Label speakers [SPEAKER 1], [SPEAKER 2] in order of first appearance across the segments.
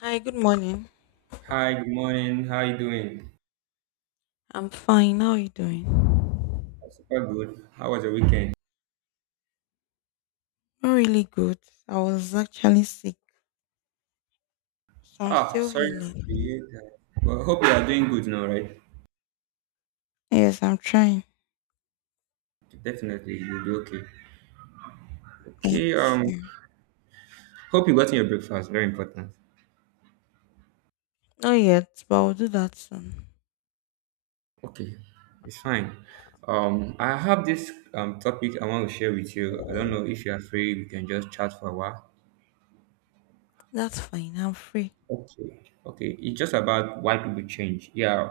[SPEAKER 1] Hi, good morning.
[SPEAKER 2] Hi, good morning. How you doing?
[SPEAKER 1] I'm fine. How are you doing?
[SPEAKER 2] I'm super good. How was your weekend?
[SPEAKER 1] Not really good. I was actually sick, so I'm
[SPEAKER 2] Ah,
[SPEAKER 1] still
[SPEAKER 2] sorry to
[SPEAKER 1] healing.
[SPEAKER 2] hear that. Well, hope you are doing good now, right?
[SPEAKER 1] Yes, I'm trying.
[SPEAKER 2] Definitely, you'll be okay. Okay,
[SPEAKER 1] Thank you.
[SPEAKER 2] hope you got your breakfast. Very important.
[SPEAKER 1] Not yet, but I'll do that soon.
[SPEAKER 2] Okay, it's fine. I have this topic I want to share with you. I don't know if you are free. We can just chat for a while.
[SPEAKER 1] That's fine. I'm free.
[SPEAKER 2] Okay, okay. It's just about why people change. Yeah,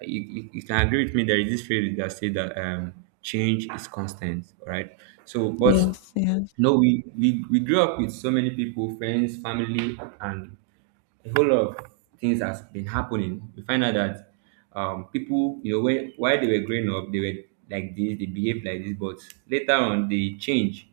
[SPEAKER 2] you can agree with me. There is this phrase that say that change is constant, right? So, but
[SPEAKER 1] Yes, yes,
[SPEAKER 2] no, we grew up with so many people, friends, family, and a whole lot of things has been happening. We find out that people, you know, when while they were growing up, they were like this, they behaved like this, but later on they change.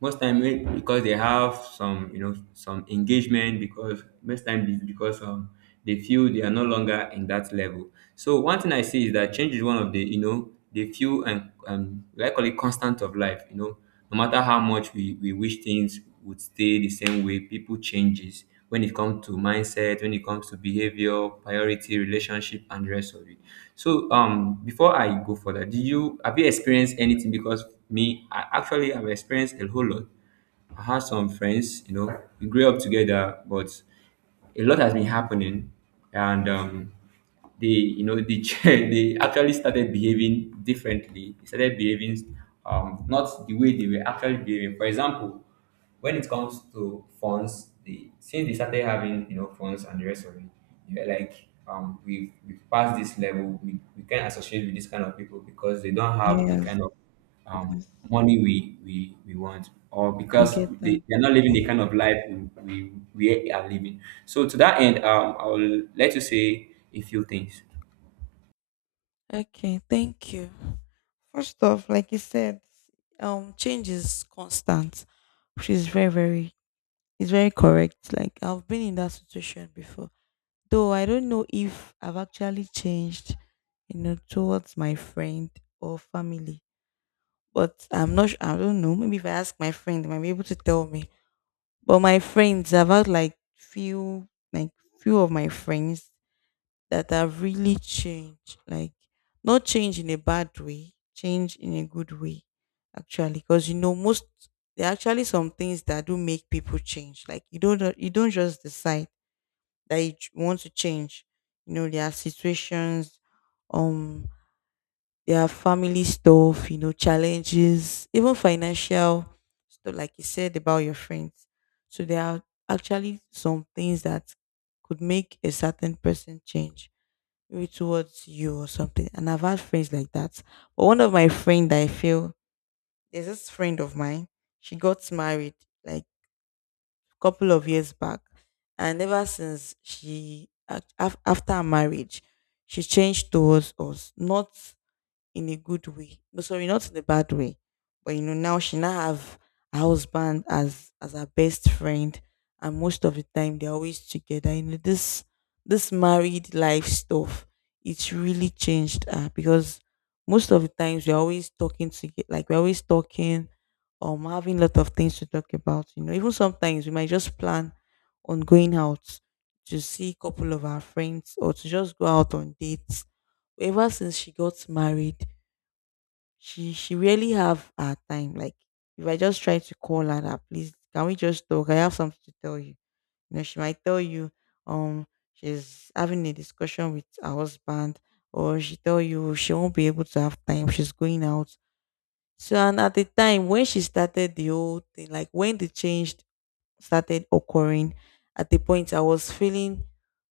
[SPEAKER 2] Most time eh, because they have some, you know, some engagement. Because most time it's because they feel they are no longer in that level. So one thing I see is that change is one of the, you know, the few and like call it constant of life. You know, no matter how much we wish things would stay the same way people changes when it comes to mindset, when it comes to behavior, priority, relationship, and the rest of it. So before I go further, do you have you experienced anything? Because me, I actually have experienced a whole lot. I have some friends, you know, we grew up together, but a lot has been happening, and they, you know, they they actually started behaving differently. They started behaving not the way they were actually behaving. For example, when it comes to funds, the since they started having, you know, funds and the rest of it, yeah, like we've passed this level. We can't associate with this kind of people because they don't have the
[SPEAKER 1] yes,
[SPEAKER 2] kind of um
[SPEAKER 1] yes.
[SPEAKER 2] money we want, or
[SPEAKER 1] I
[SPEAKER 2] because
[SPEAKER 1] get that.
[SPEAKER 2] they're not living the kind of life we are living. So to that end, I will let you say a few things.
[SPEAKER 1] Okay, thank you. First off, like you said, change is constant, which is very, very, it's very correct. Like I've been in that situation before. Though I don't know if I've actually changed, you know, towards my friend or family. But I'm not sure, I don't know. Maybe if I ask my friend, they might be able to tell me. But my friends, I've had like few of my friends that have really changed. Like, not change in a bad way, change in a good way, actually. Because, you know, most, there are actually some things that do make people change. Like, you don't just decide that want to change. You know, their situations, um, their family stuff, you know, challenges, even financial stuff, like you said about your friends. So there are actually some things that could make a certain person change, maybe towards you or something. And I've had friends like that. But one of my friend, that I feel, there's this friend of mine. She got married like couple of years back. And ever since she, after our marriage, she changed towards us. Not in a good way. No, sorry, not in a bad way. But you know, now she now have her husband as her best friend, and most of the time they're always together. You know, this married life stuff, it's really changed her because most of the times we're always talking to like we're always talking having a lot of things to talk about. You know, even sometimes we might just plan on going out to see a couple of our friends or to just go out on dates. Ever since she got married, she really have her time. Like if I just try to call her, that please can we just talk? I have something to tell you. You know, she might tell you um she's having a discussion with her husband, or she tell you she won't be able to have time. She's going out. So and at the time when she started the whole thing, like when the change started occurring, at the point I was feeling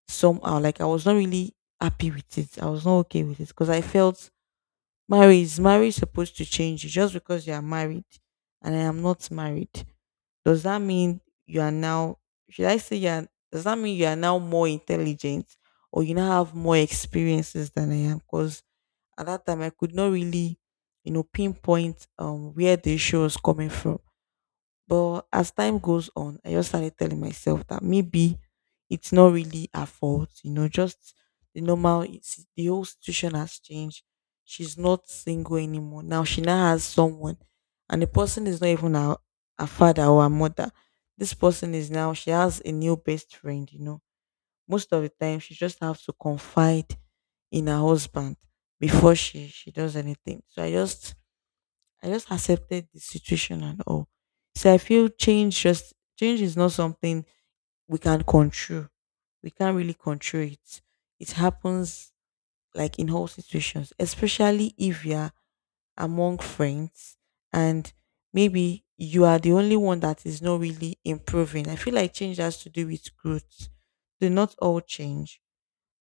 [SPEAKER 1] somehow like I was not really happy with it. I was not okay with it because I felt marriage is marriage supposed to change you just because you are married and I am not married? Does that mean you are now should I say you are does that mean you are now more intelligent or you now have more experiences than I am? Because at that time I could not really, you know, pinpoint where the issue was coming from. But as time goes on, I just started telling myself that maybe it's not really her fault, you know, just the normal, it's, the whole situation has changed. She's not single anymore. Now she now has someone, and the person is not even her, her father or her mother. This person is now, she has a new best friend, you know. Most of the time, she just has to confide in her husband before she does anything. So I just accepted the situation and all. So I feel change just change is not something we can control. We can't really control it. It happens like in all situations, especially if you're among friends and maybe you are the only one that is not really improving. I feel like change has to do with growth. Do not all change,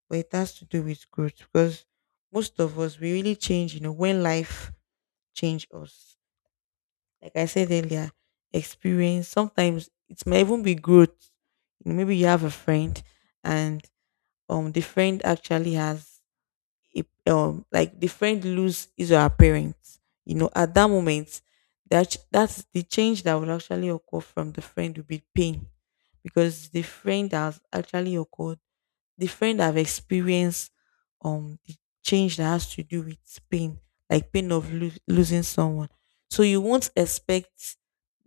[SPEAKER 1] but it has to do with growth because most of us we really change, you know, when life change us like I said earlier, experience. Sometimes it may even be growth. Maybe you have a friend, and the friend actually has a, like the friend lose his or her parents. You know, at that moment, that's the change that would actually occur from the friend would be pain, because the friend has actually occurred the friend have experienced the change that has to do with pain, like pain of losing someone. So you won't expect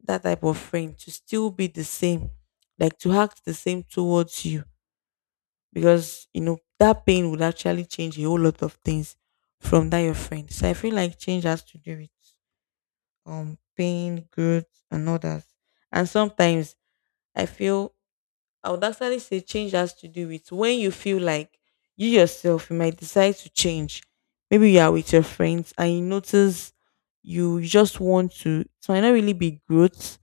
[SPEAKER 1] that type of friend to still be the same, like to act the same towards you, because you know that pain would actually change a whole lot of things from that your friend. So I feel like change has to do with pain, growth, and others. And sometimes I feel I would actually say change has to do with when you feel like you yourself you might decide to change. Maybe you are with your friends and you notice you just want to. It might not really be growth.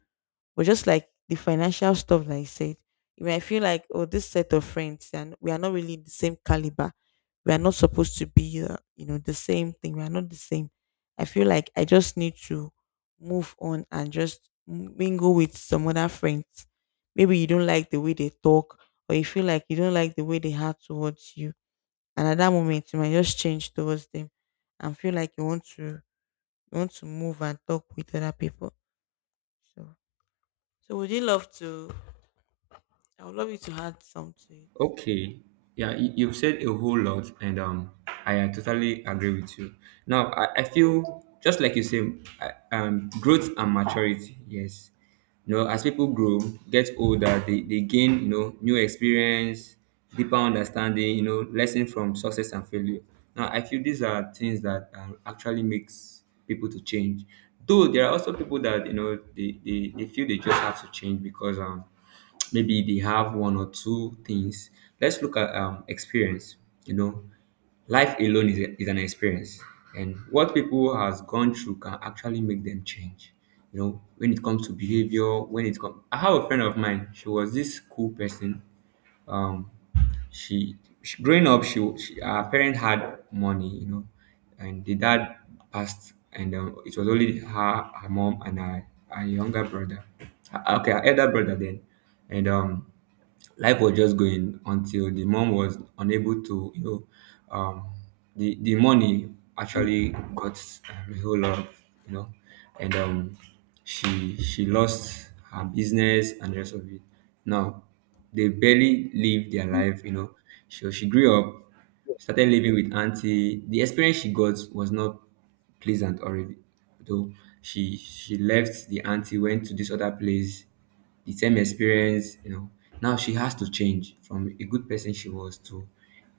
[SPEAKER 1] But just like the financial stuff that I said, you might feel like, oh, this set of friends, and we are not really the same caliber. We are not supposed to be, you know, the same thing. We are not the same. I feel like I just need to move on and just mingle with some other friends. Maybe you don't like the way they talk, or you feel like you don't like the way they have towards you. And at that moment, you might just change towards them and feel like you want to move and talk with other people. So, so would you love to I would love you to add some to it.
[SPEAKER 2] Okay. Yeah, you, you've said a whole lot, and I totally agree with you. Now, I feel just like you say, growth and maturity. Yes, you know, as people grow, get older, they gain, you know, new experience, deeper understanding, you know, lesson from success and failure. Now, I feel these are things that actually makes people to change. Though there are also people that, you know, they feel they just have to change because maybe they have one or two things. Let's look at experience. You know, life alone is, a, is an experience, and what people has gone through can actually make them change, you know, when it comes to
[SPEAKER 1] Yes.
[SPEAKER 2] behavior, when it comes. I have a friend of mine, she was this cool person. um she, she growing up, she her parents had money, you know, and the dad passed, and it was only her her mom and her younger brother. Okay, her elder brother then. And life was just going until the mom was unable to, you know, um the money actually got a whole lot of, you know. And she lost her business and the rest of it. Now they barely live their life, you know. So she grew up, started living with auntie. The experience she got was not pleasant already. Though she left the auntie, went to this other place, the same experience, you know. Now she has to change from a good person she was to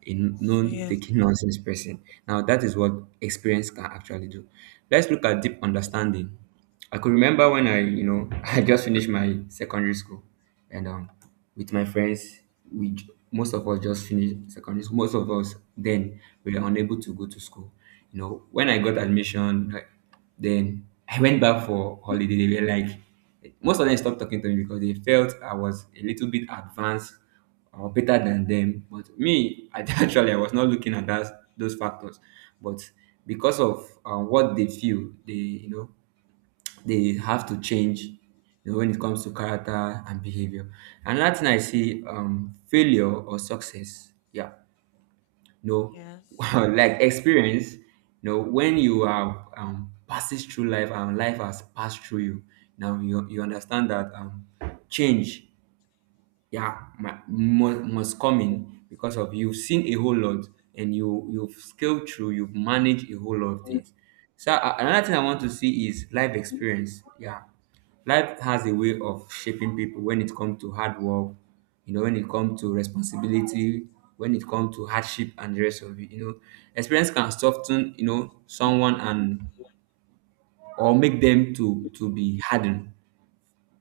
[SPEAKER 2] a
[SPEAKER 1] So
[SPEAKER 2] known
[SPEAKER 1] yes,
[SPEAKER 2] taking nonsense person. Now that is what experience can actually do. Let's look at deep understanding. I could remember when I, you know, I just finished my secondary school, and with my friends, we most of us just finished secondary school. Most of us then we were unable to go to school. You know, when I got admission, like, then I went back for holiday. They were like, most of them stopped talking to me because they felt I was a little bit advanced or better than them. But me, I actually I was not looking at that those factors, but because of what they feel, they, you know, they have to change, you know, when it comes to character and behavior. And Latin, I see failure or success. Yeah, no,
[SPEAKER 1] yes,
[SPEAKER 2] like
[SPEAKER 1] sure.
[SPEAKER 2] experience. You know, when you are passes through life and life has passed through you, now you understand that change. Yeah, my, must come in because of you've seen a whole lot, and you you've scaled through, you've managed a whole lot of things. So another thing I want to see is life experience. Yeah, life has a way of shaping people when it comes to hard work, you know, when it comes to responsibility, when it comes to hardship and the rest of it. You know, experience can soften, you know, someone and or make them to be hardened.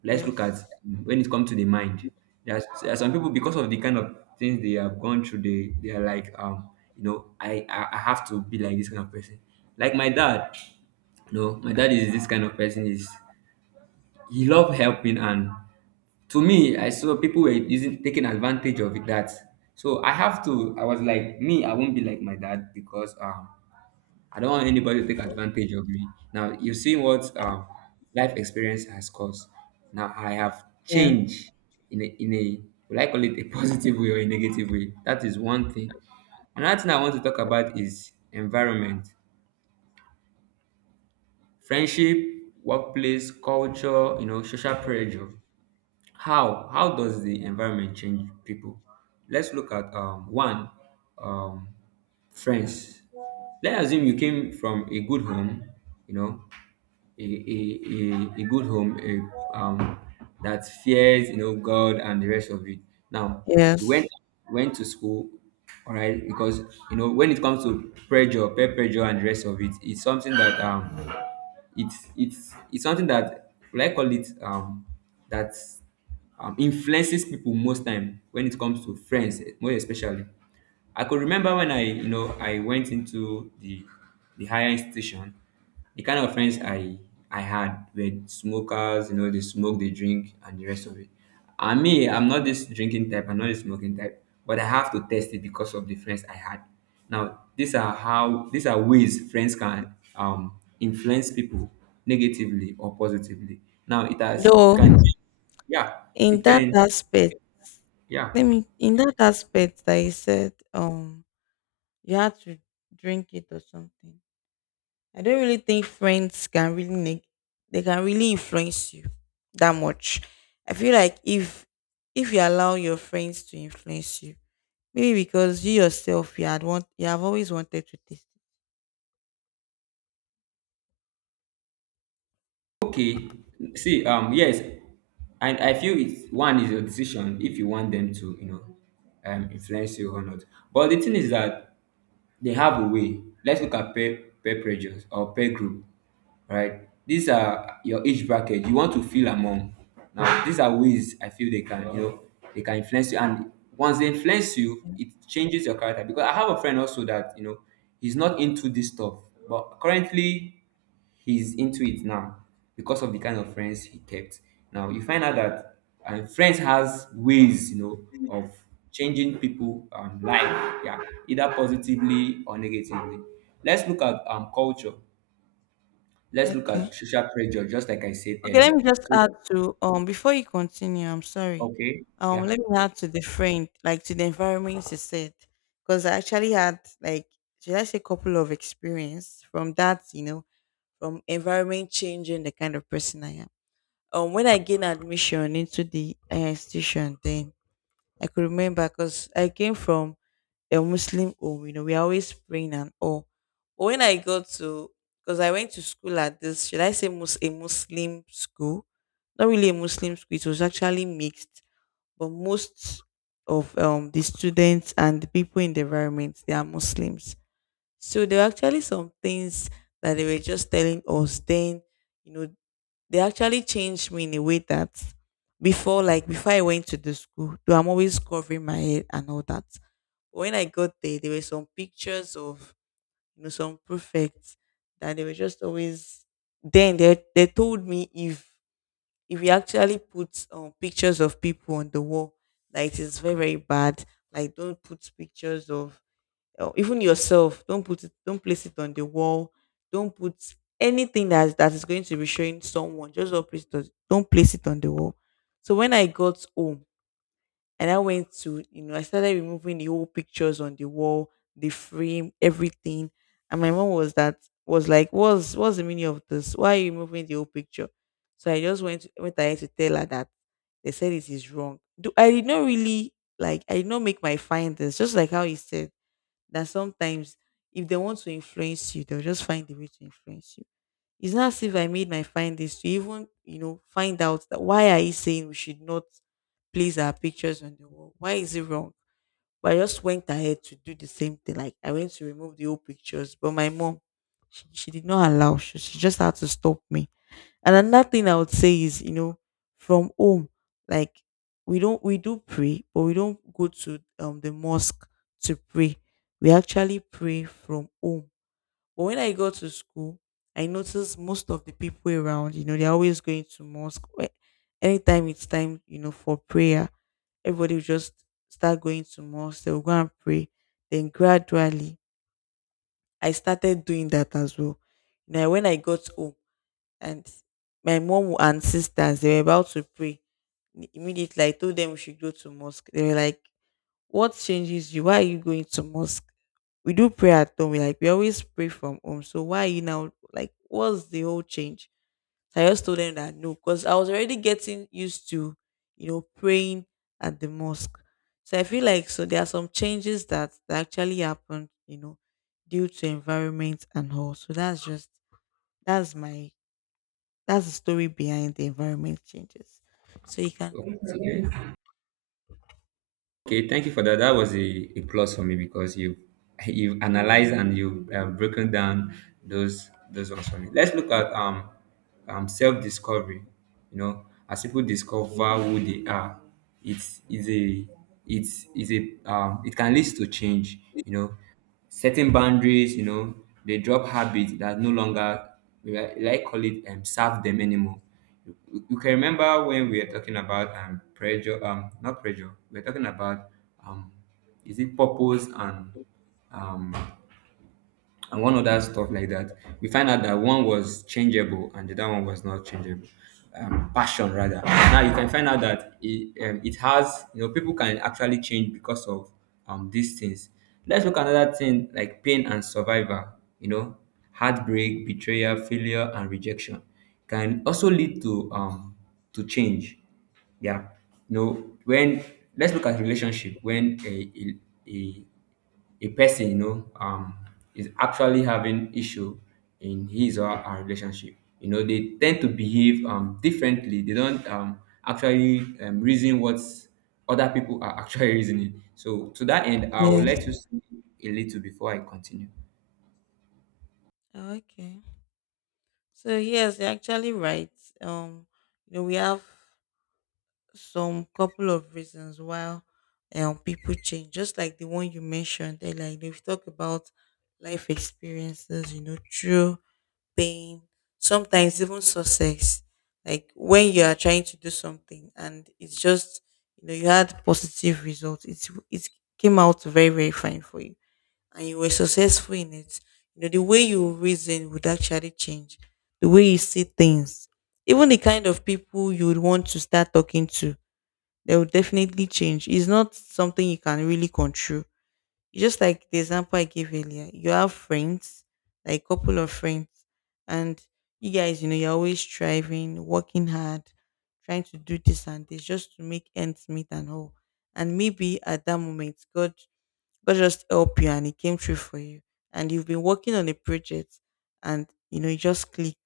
[SPEAKER 2] Let's look at
[SPEAKER 1] Yes.
[SPEAKER 2] when it comes to the mind. There's there are some people because of the kind of things they have gone through, they are like, you know, I have to be like this kind of person. Like my dad, you know, my dad is this kind of person. Is he love helping. And to me, I saw people were using taking advantage of that. So I have to. I was like, me, I won't be like my dad because I don't want anybody to take advantage of me. Now, you've seen what life experience has caused. Now, I have
[SPEAKER 1] Yeah,
[SPEAKER 2] changed in a, will I call it a positive way or a negative way? That is one thing. Another thing I want to talk about is environment, friendship, workplace, culture, you know, social pressure. How does the environment change people? Let's look at one um, friends. Let's assume you came from a good home, you know, a good home a, that fears, you know, God and the rest of it. Now you
[SPEAKER 1] yes.
[SPEAKER 2] went to school, all right, because you know when it comes to pressure, peer pressure, and the rest of it, it's something that it's something that will I call it that influences people most time when it comes to friends, eh, more especially. I could remember when I, you know, I went into the higher institution, the kind of friends I had were smokers, you know, they smoke, they drink, and the rest of it. I mean, I'm not this drinking type, I'm not this smoking type, but I have to test it because of the friends I had. Now, these are how these are ways friends can influence people negatively or positively. Now it has it
[SPEAKER 1] Though
[SPEAKER 2] can change. Yeah,
[SPEAKER 1] in
[SPEAKER 2] it
[SPEAKER 1] that
[SPEAKER 2] can
[SPEAKER 1] aspect,
[SPEAKER 2] yeah.
[SPEAKER 1] let me in that aspect that you said you had to drink it or something. I don't really think friends can really they can really influence you that much. I feel like if you allow your friends to influence you, maybe because you yourself you had want you have always wanted to taste it.
[SPEAKER 2] Okay. See, yes, I feel it's one is your decision if you want them to, you know, influence you or not. But the thing is that they have a way. Let's look at peer pressures or peer group, right? These are your age bracket you want to feel among. Now, these are ways I feel they can, you know, they can influence you. And once they influence you, it changes your character. Because I have a friend also that, you know, he's not into this stuff, but currently he's into it now because of the kind of friends he kept. Now you find out that friends has ways, you know, of changing people life, yeah, either positively or negatively. Let's look at culture. Let's look at
[SPEAKER 1] Okay.
[SPEAKER 2] social pressure, just like I said
[SPEAKER 1] Okay, let
[SPEAKER 2] earlier.
[SPEAKER 1] me just
[SPEAKER 2] So
[SPEAKER 1] add to before you continue, I'm sorry.
[SPEAKER 2] okay, yeah,
[SPEAKER 1] Let me add to the friend, like to the environment you said. Because I actually had like should I say couple of experience from that, you know, from environment changing the kind of person I am. When I gained admission into the institution then I could remember because I came from a Muslim home, you know, we are always praying and all. But when I got to, because I went to school at this, should I say a Muslim school? Not really a Muslim school, it was actually mixed, but most of the students and the people in the environment, they are Muslims. So there were actually some things that they were just telling us then, you know, they actually changed me in a way that before like before I went to the school, though I'm always covering my head and all that. When I got there, there were some pictures of you know some prefects that they were just always then they told me if you actually put pictures of people on the wall, like it is very, very bad. Like don't put pictures of or even yourself don't put it don't place it on the wall don't put anything that is going to be showing someone just don't place it on, don't place it on the wall so when I got home and I went to you know I started removing the old pictures on the wall the frame everything and my mom was that was like what's the meaning of this why are you removing the old picture so I just went went ahead to tell her that they said it is wrong. Do, I did not really like I did not make my findings just like how he said that sometimes if they want to influence you, they'll just find a way to influence you. It's not as if I made my findings to even, you know, find out that why are you saying we should not place our pictures on the wall? Why is it wrong? But I just went ahead to do the same thing. Like I went to remove the old pictures, but my mom, she did not allow. She just had to stop me and another thing I would say is, you know, from home, like we don't we do pray, but we don't go to the mosque to pray. We actually pray from home. But when I go to school, I notice most of the people around, you know, they're always going to mosque. Wh- anytime it's time, you know, for prayer, everybody will just start going to mosque. They'll go and pray. Then gradually, I started doing that as well. Now, when I got home, and my mom and sisters they were about to pray immediately. I told them we should go to mosque. They were like, "What changes you? Why are you going to mosque? We do pray at home. We we always pray from home, so why are you now like, what's the whole change?" So I just told them that no, because I was already getting used to, you know, praying at the mosque. So I feel like, so there are some changes that actually happened, you know, due to environment and all. So that's just, that's my that's the story behind the environment changes. So you can continue.
[SPEAKER 2] okay. Okay, thank you for that. That was a plus for me because you analyzed and you broken down those ones for me. Let's look at self discovery. You know, as people discover who they are, it's is a it's is a it can lead to change. You know, setting boundaries. You know, they drop habits that no longer, like I call it, serve them anymore. You can remember when we were talking about pressure, not pressure. We are talking about um is it purpose um and one other stuff like that. We find out that one was changeable and the other one was not changeable. Passion rather. Now you can find out that it, it has, you know, people can actually change because of these things. Let's look at another thing like pain and survival. You know, heartbreak, betrayal, failure, and rejection can also lead to change. Yeah, you know when let's look at relationship when a, a a person, you know, is actually having issue in his or her relationship, you know, they tend to behave differently. They don't actually reason what other people are actually reasoning. So to that end, I'll
[SPEAKER 1] Yes.
[SPEAKER 2] let you see a little before I continue.
[SPEAKER 1] Oh, okay. So yes, you're actually right. Um, you know, we have some couple of reasons why people change, just like the one you mentioned. They they've talked about life experiences, you know, through pain, sometimes even success. Like when you are trying to do something and it's just, you know, you had positive results. It came out very very fine for you, and you were successful in it. You know, the way you reason would actually change. The way you see things. Even the kind of people you would want to start talking to, they will definitely change. It's not something you can really control. Just like the example I gave earlier, you have friends, like a couple of friends, and you guys, you know, you're always striving, working hard, trying to do this and this just to make ends meet and all. And maybe at that moment, God just helped you and it came true for you. And you've been working on a project and you know you just clicked,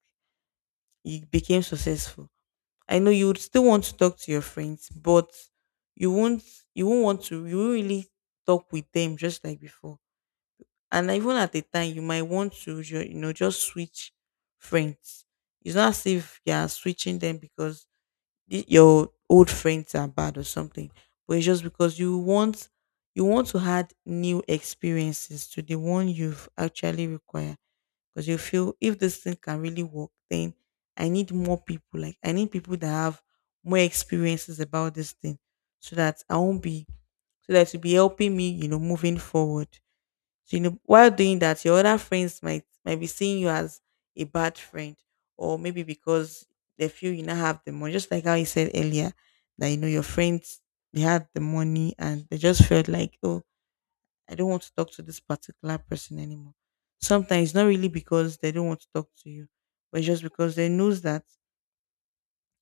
[SPEAKER 1] you became successful. I know you would still want to talk to your friends, but you won't you won't want to you won't really talk with them just like before. And even at the time you might want to you know, just switch friends. It's not as if you are switching them because your old friends are bad or something, but it's just because you want to add new experiences to the one you've actually required, because you feel if this thing can really work, then I need more people, I need people that have more experiences about this thing, so that I won't be so that it will be helping me, you know, moving forward. So, you know, while doing that, your other friends might be seeing you as a bad friend, or maybe because they feel you now have the money. Just like how you said earlier, that you know your friends, they had the money and they just felt like, "Oh, I don't want to talk to this particular person anymore." Sometimes it's not really because they don't want to talk to you, but just because they knows that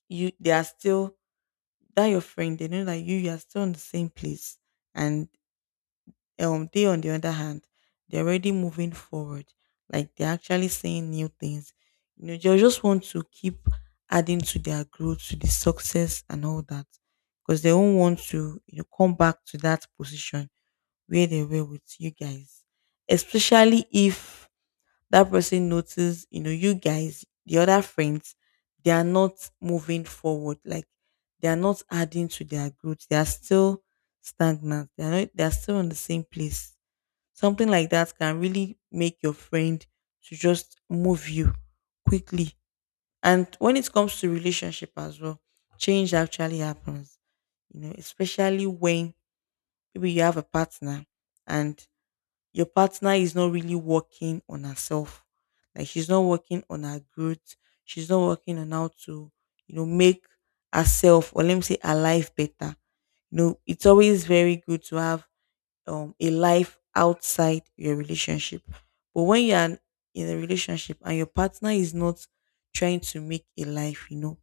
[SPEAKER 1] you they are still that your friend. They know that you are still in the same place, and they, on the other hand, they're already moving forward. Like they're actually saying new things. You know, they just want to keep adding to their growth, to the success and all that. Because they don't want to, you know, come back to that position where they were with you guys. Especially if that person notices, you know, you guys, the other friends, they are not moving forward. Like they are not adding to their growth. They are still stagnant. They are not, they are still on the same place. Something like that can really make your friend to just move you quickly. And when it comes to relationship as well, change actually happens. You know, especially when maybe you have a partner and your partner is not really working on herself. Like she's not working on her growth. She's not working on how to, you know, make herself, or let me say, her life better. You know, it's always very good to have a life outside your relationship. But when you are in a relationship and your partner is not trying to make a life, you know,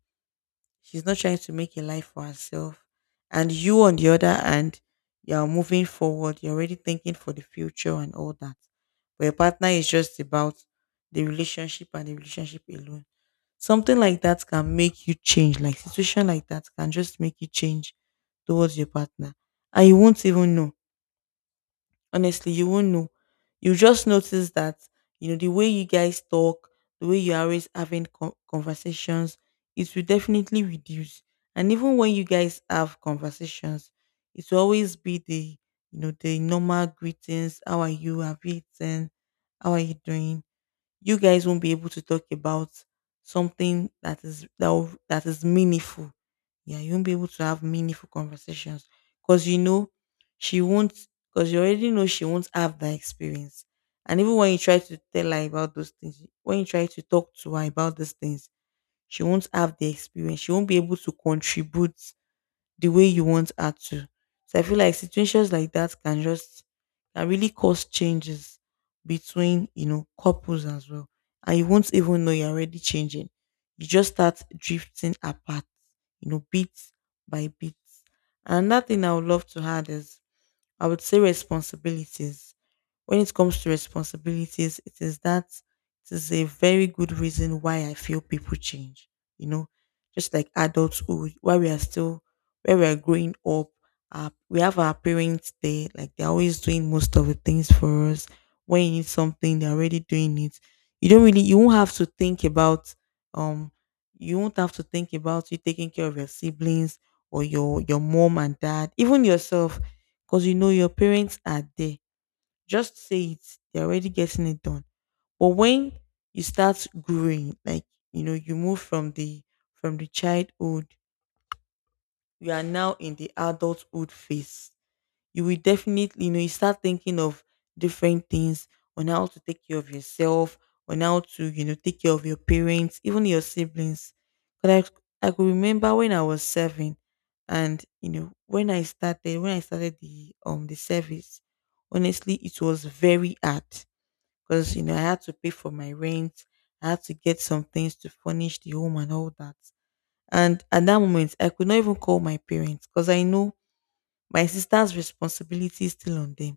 [SPEAKER 1] she's not trying to make a life for herself, and you on the other hand, you are moving forward, you're already thinking for the future and all that. But your partner is just about the relationship and the relationship alone. Something like that can make you change, like situation like that can just make you change towards your partner, and you won't even know. Honestly, you won't know. You just notice that, you know, the way you guys talk, the way you're always having conversations, it will definitely reduce. And even when you guys have conversations, it will always be the, you know, the normal greetings. How are you? Have you eaten? How are you doing? You guys won't be able to talk about something that is that is meaningful. Yeah, you won't be able to have meaningful conversations because you know she won't because you already know she won't have that experience. And even when you try to tell her about those things, when you try to talk to her about these things, she won't have the experience. She won't be able to contribute the way you want her to. So I feel like situations like that can just can really cause changes between, you know, couples as well, and you won't even know you're already changing. You just start drifting apart, you know, bit by bit. Another thing I would love to add is I would say responsibilities. When it comes to responsibilities, it is a very good reason why I feel people change. You know, just like adulthood, while we are still, where we are growing up, we have our parents there. Like they're always doing most of the things for us. When you need something, they're already doing it. You don't really, you won't have to think about, um, you won't have to think about you taking care of your siblings or your mom and dad, even yourself, because you know your parents are there. Just say it. They're already getting it done. But when you start growing, like you know, you move from the, from the childhood, you are now in the adulthood phase. You will definitely, you know, you start thinking of different things on how to take care of yourself, on how to, you know, take care of your parents, even your siblings. Because I could remember when I was seven, and you know, when I started the service, honestly, it was very hard because you know I had to pay for my rent, I had to get some things to furnish the home and all that. And at that moment, I could not even call my parents because I know my sister's responsibility is still on them,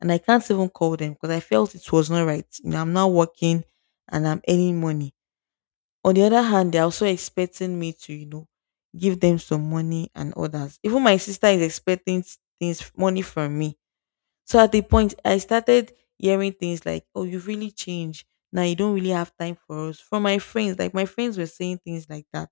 [SPEAKER 1] and I can't even call them because I felt it was not right. You know, I'm not working and I'm earning money. On the other hand, they're also expecting me to, you know, give them some money and others. Even my sister is expecting s- things money from me. So at the point, I started hearing things like, "Oh, you've really changed. Now you don't really have time for us." From my friends, like my friends were saying things like that.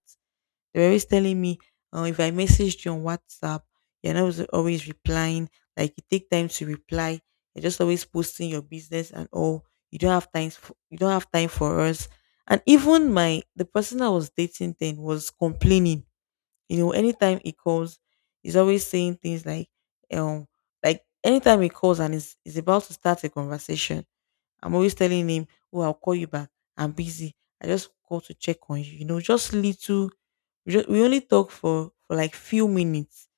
[SPEAKER 1] They were always telling me, "Oh, if I messaged you on WhatsApp, you're not always replying. Like you take time to reply. You're just always posting your business and all. You don't have time for us." And even my the person I was dating then was complaining. You know, anytime he calls, he's always saying things um, like anytime he calls and is about to start a conversation, I'm always telling him, "Oh, I'll call you back. I'm busy. I just call to check on you." You know, just little. We only talk for like few minutes,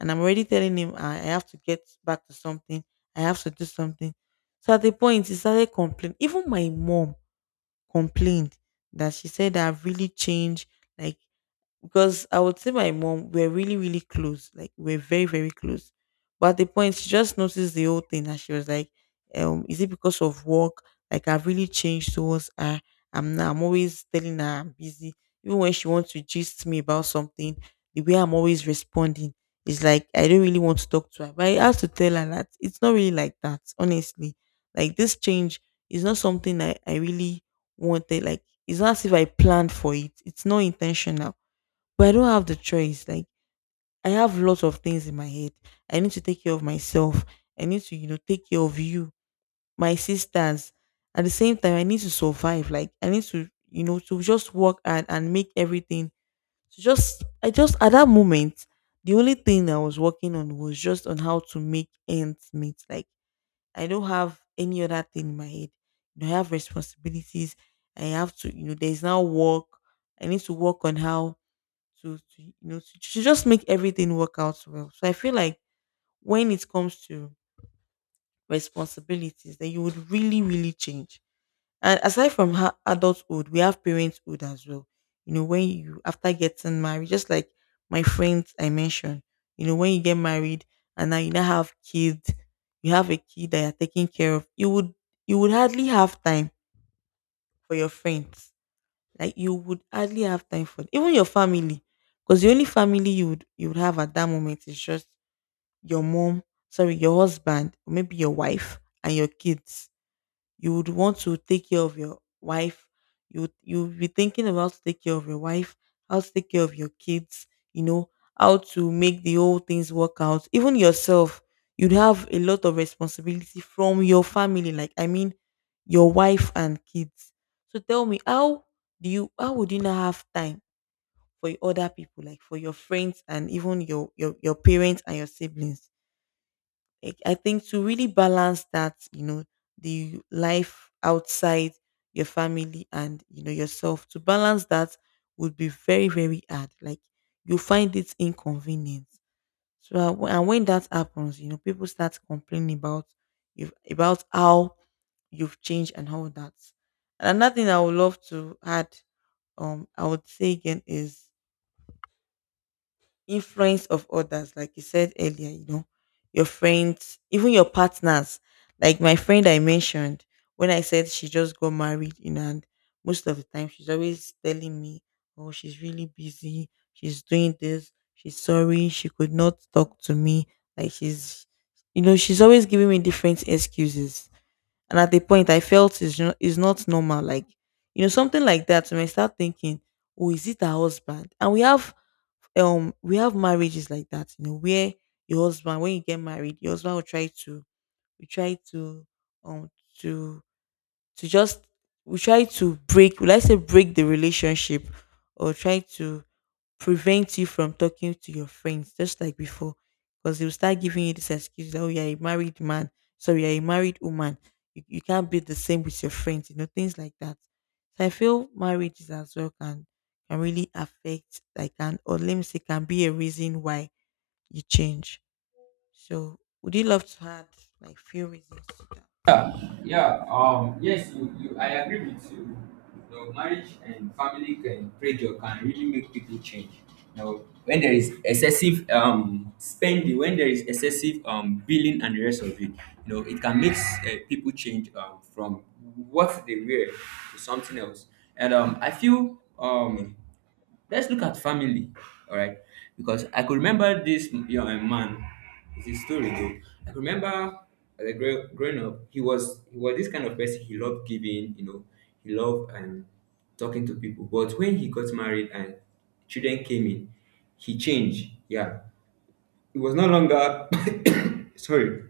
[SPEAKER 1] and I'm already telling him I have to get back to something. I have to do something. So at the point, he started complaining. Even my mom complained, that she said I've really changed. Like, because I would say my mom, we're really really close, like we're very very close. But at the point, she just noticed the whole thing, and she was like, "Is it because of work?" Like I've really changed towards her. I'm always telling her I'm busy, even when she wants to gist me about something. The way I'm always responding is like I don't really want to talk to her. But I have to tell her that it's not really like that, honestly. Like this change is not something I really wanted. Like it's not as if I planned for it. It's not intentional, but I don't have the choice. Like I have lots of things in my head. I need to take care of myself. I need to, take care of you, my sisters. At the same time, I need to survive. Like I need to, to just work and make everything. I just at that moment, the only thing I was working on was just on how to make ends meet. Like I don't have any other thing in my head. I have responsibilities. I have to, you know, there's now work. I need to work on how to you know to just make everything work out well. So I feel like when it comes to responsibilities, then you would really really change. And aside from adulthood, we have parenthood as well. You know, when you after getting married, just like my friends I mentioned, you know, when you get married and now you now have kids, you have a kid that you're taking care of, you would, you would hardly have time for your friends. Like you would hardly have time for even your family, because the only family you would have at that moment is just your mom, your husband, or maybe your wife and your kids. You would want to take care of your wife. You would be thinking about to take care of your wife, how to take care of your kids, you know, how to make the whole things work out. Even yourself, you'd have a lot of responsibility from your family. Like I mean, your wife and kids. So tell me, how do you? How would you not have time for other people, like for your friends and even your your parents and your siblings? Like I think to really balance that, you know, the life outside your family and, you know, yourself, to balance that would be very very hard. Like you find it inconvenient. So and when that happens, you know, people start complaining about you, about how you've changed and all that. And another thing I would love to add, I would say again, is influence of others. Like you said earlier, you know, your friends, even your partners. Like my friend I mentioned, when I said she just got married, you know, and most of the time she's always telling me, oh, she's really busy, she's doing this, she's sorry she could not talk to me. Like she's, you know, she's always giving me different excuses. And at the point I felt it's not normal. Like, you know, something like that. When I start thinking, oh, is it her husband? And we have we have marriages like that, you know, where your husband, when you get married, your husband will try to, we try to um to to just we try to break, will I say, break the relationship, or try to prevent you from talking to your friends just like before. Because they'll start giving you this excuse that, you're a married man, sorry, you're a married woman. You can't be the same with your friends, you know, things like that. So I feel marriages as well can really affect, like can, or let me say, can be a reason why you change. So would you love to add like few reasons to that?
[SPEAKER 2] Yeah, yes, you, I agree with you. You know, marriage and family can, pressure can really make people change. You know, when there is excessive spending, when there is excessive billing and the rest of it, you know, it can make people change from what they were to something else. And I feel let's look at family, all right? Because I could remember this young man. It's his story though. I could remember as a growing up, he was this kind of person. He loved giving, you know, he loved talking to people. But when he got married and children came in, he changed. Yeah, he was no longer, sorry,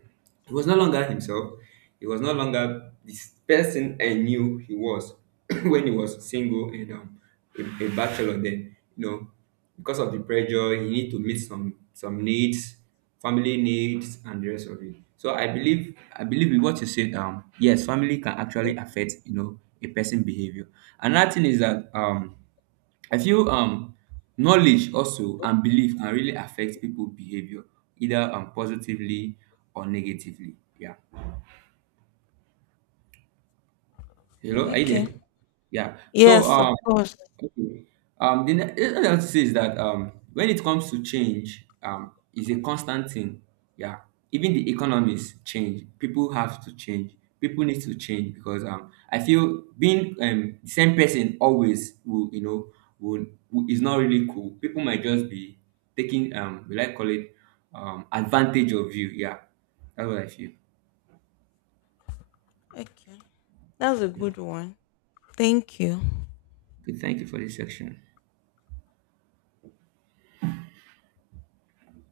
[SPEAKER 2] he was no longer himself. He was no longer this person I knew he was when he was single and a bachelor. Then, you know, because of the pressure, he need to meet some needs, family needs, and the rest of it. So I believe with what you said. Yes, family can actually affect, you know, a person behavior. Another thing is that I feel knowledge also and belief can really affect people behavior either positively or negatively. Yeah. Hello,
[SPEAKER 1] Oh,
[SPEAKER 2] are you
[SPEAKER 1] okay.
[SPEAKER 2] there? Yeah. So,
[SPEAKER 1] Yes, of course.
[SPEAKER 2] okay. The other thing to say is that when it comes to change, is a constant thing. Yeah. Even the economies change. People have to change. People need to change because I feel being the same person always will, you know, will is not really cool. People might just be taking we like call it advantage of you. Yeah. That's what I feel.
[SPEAKER 1] Okay. That's a
[SPEAKER 2] Yeah.
[SPEAKER 1] good one. Thank you.
[SPEAKER 2] Okay. Thank you for this section.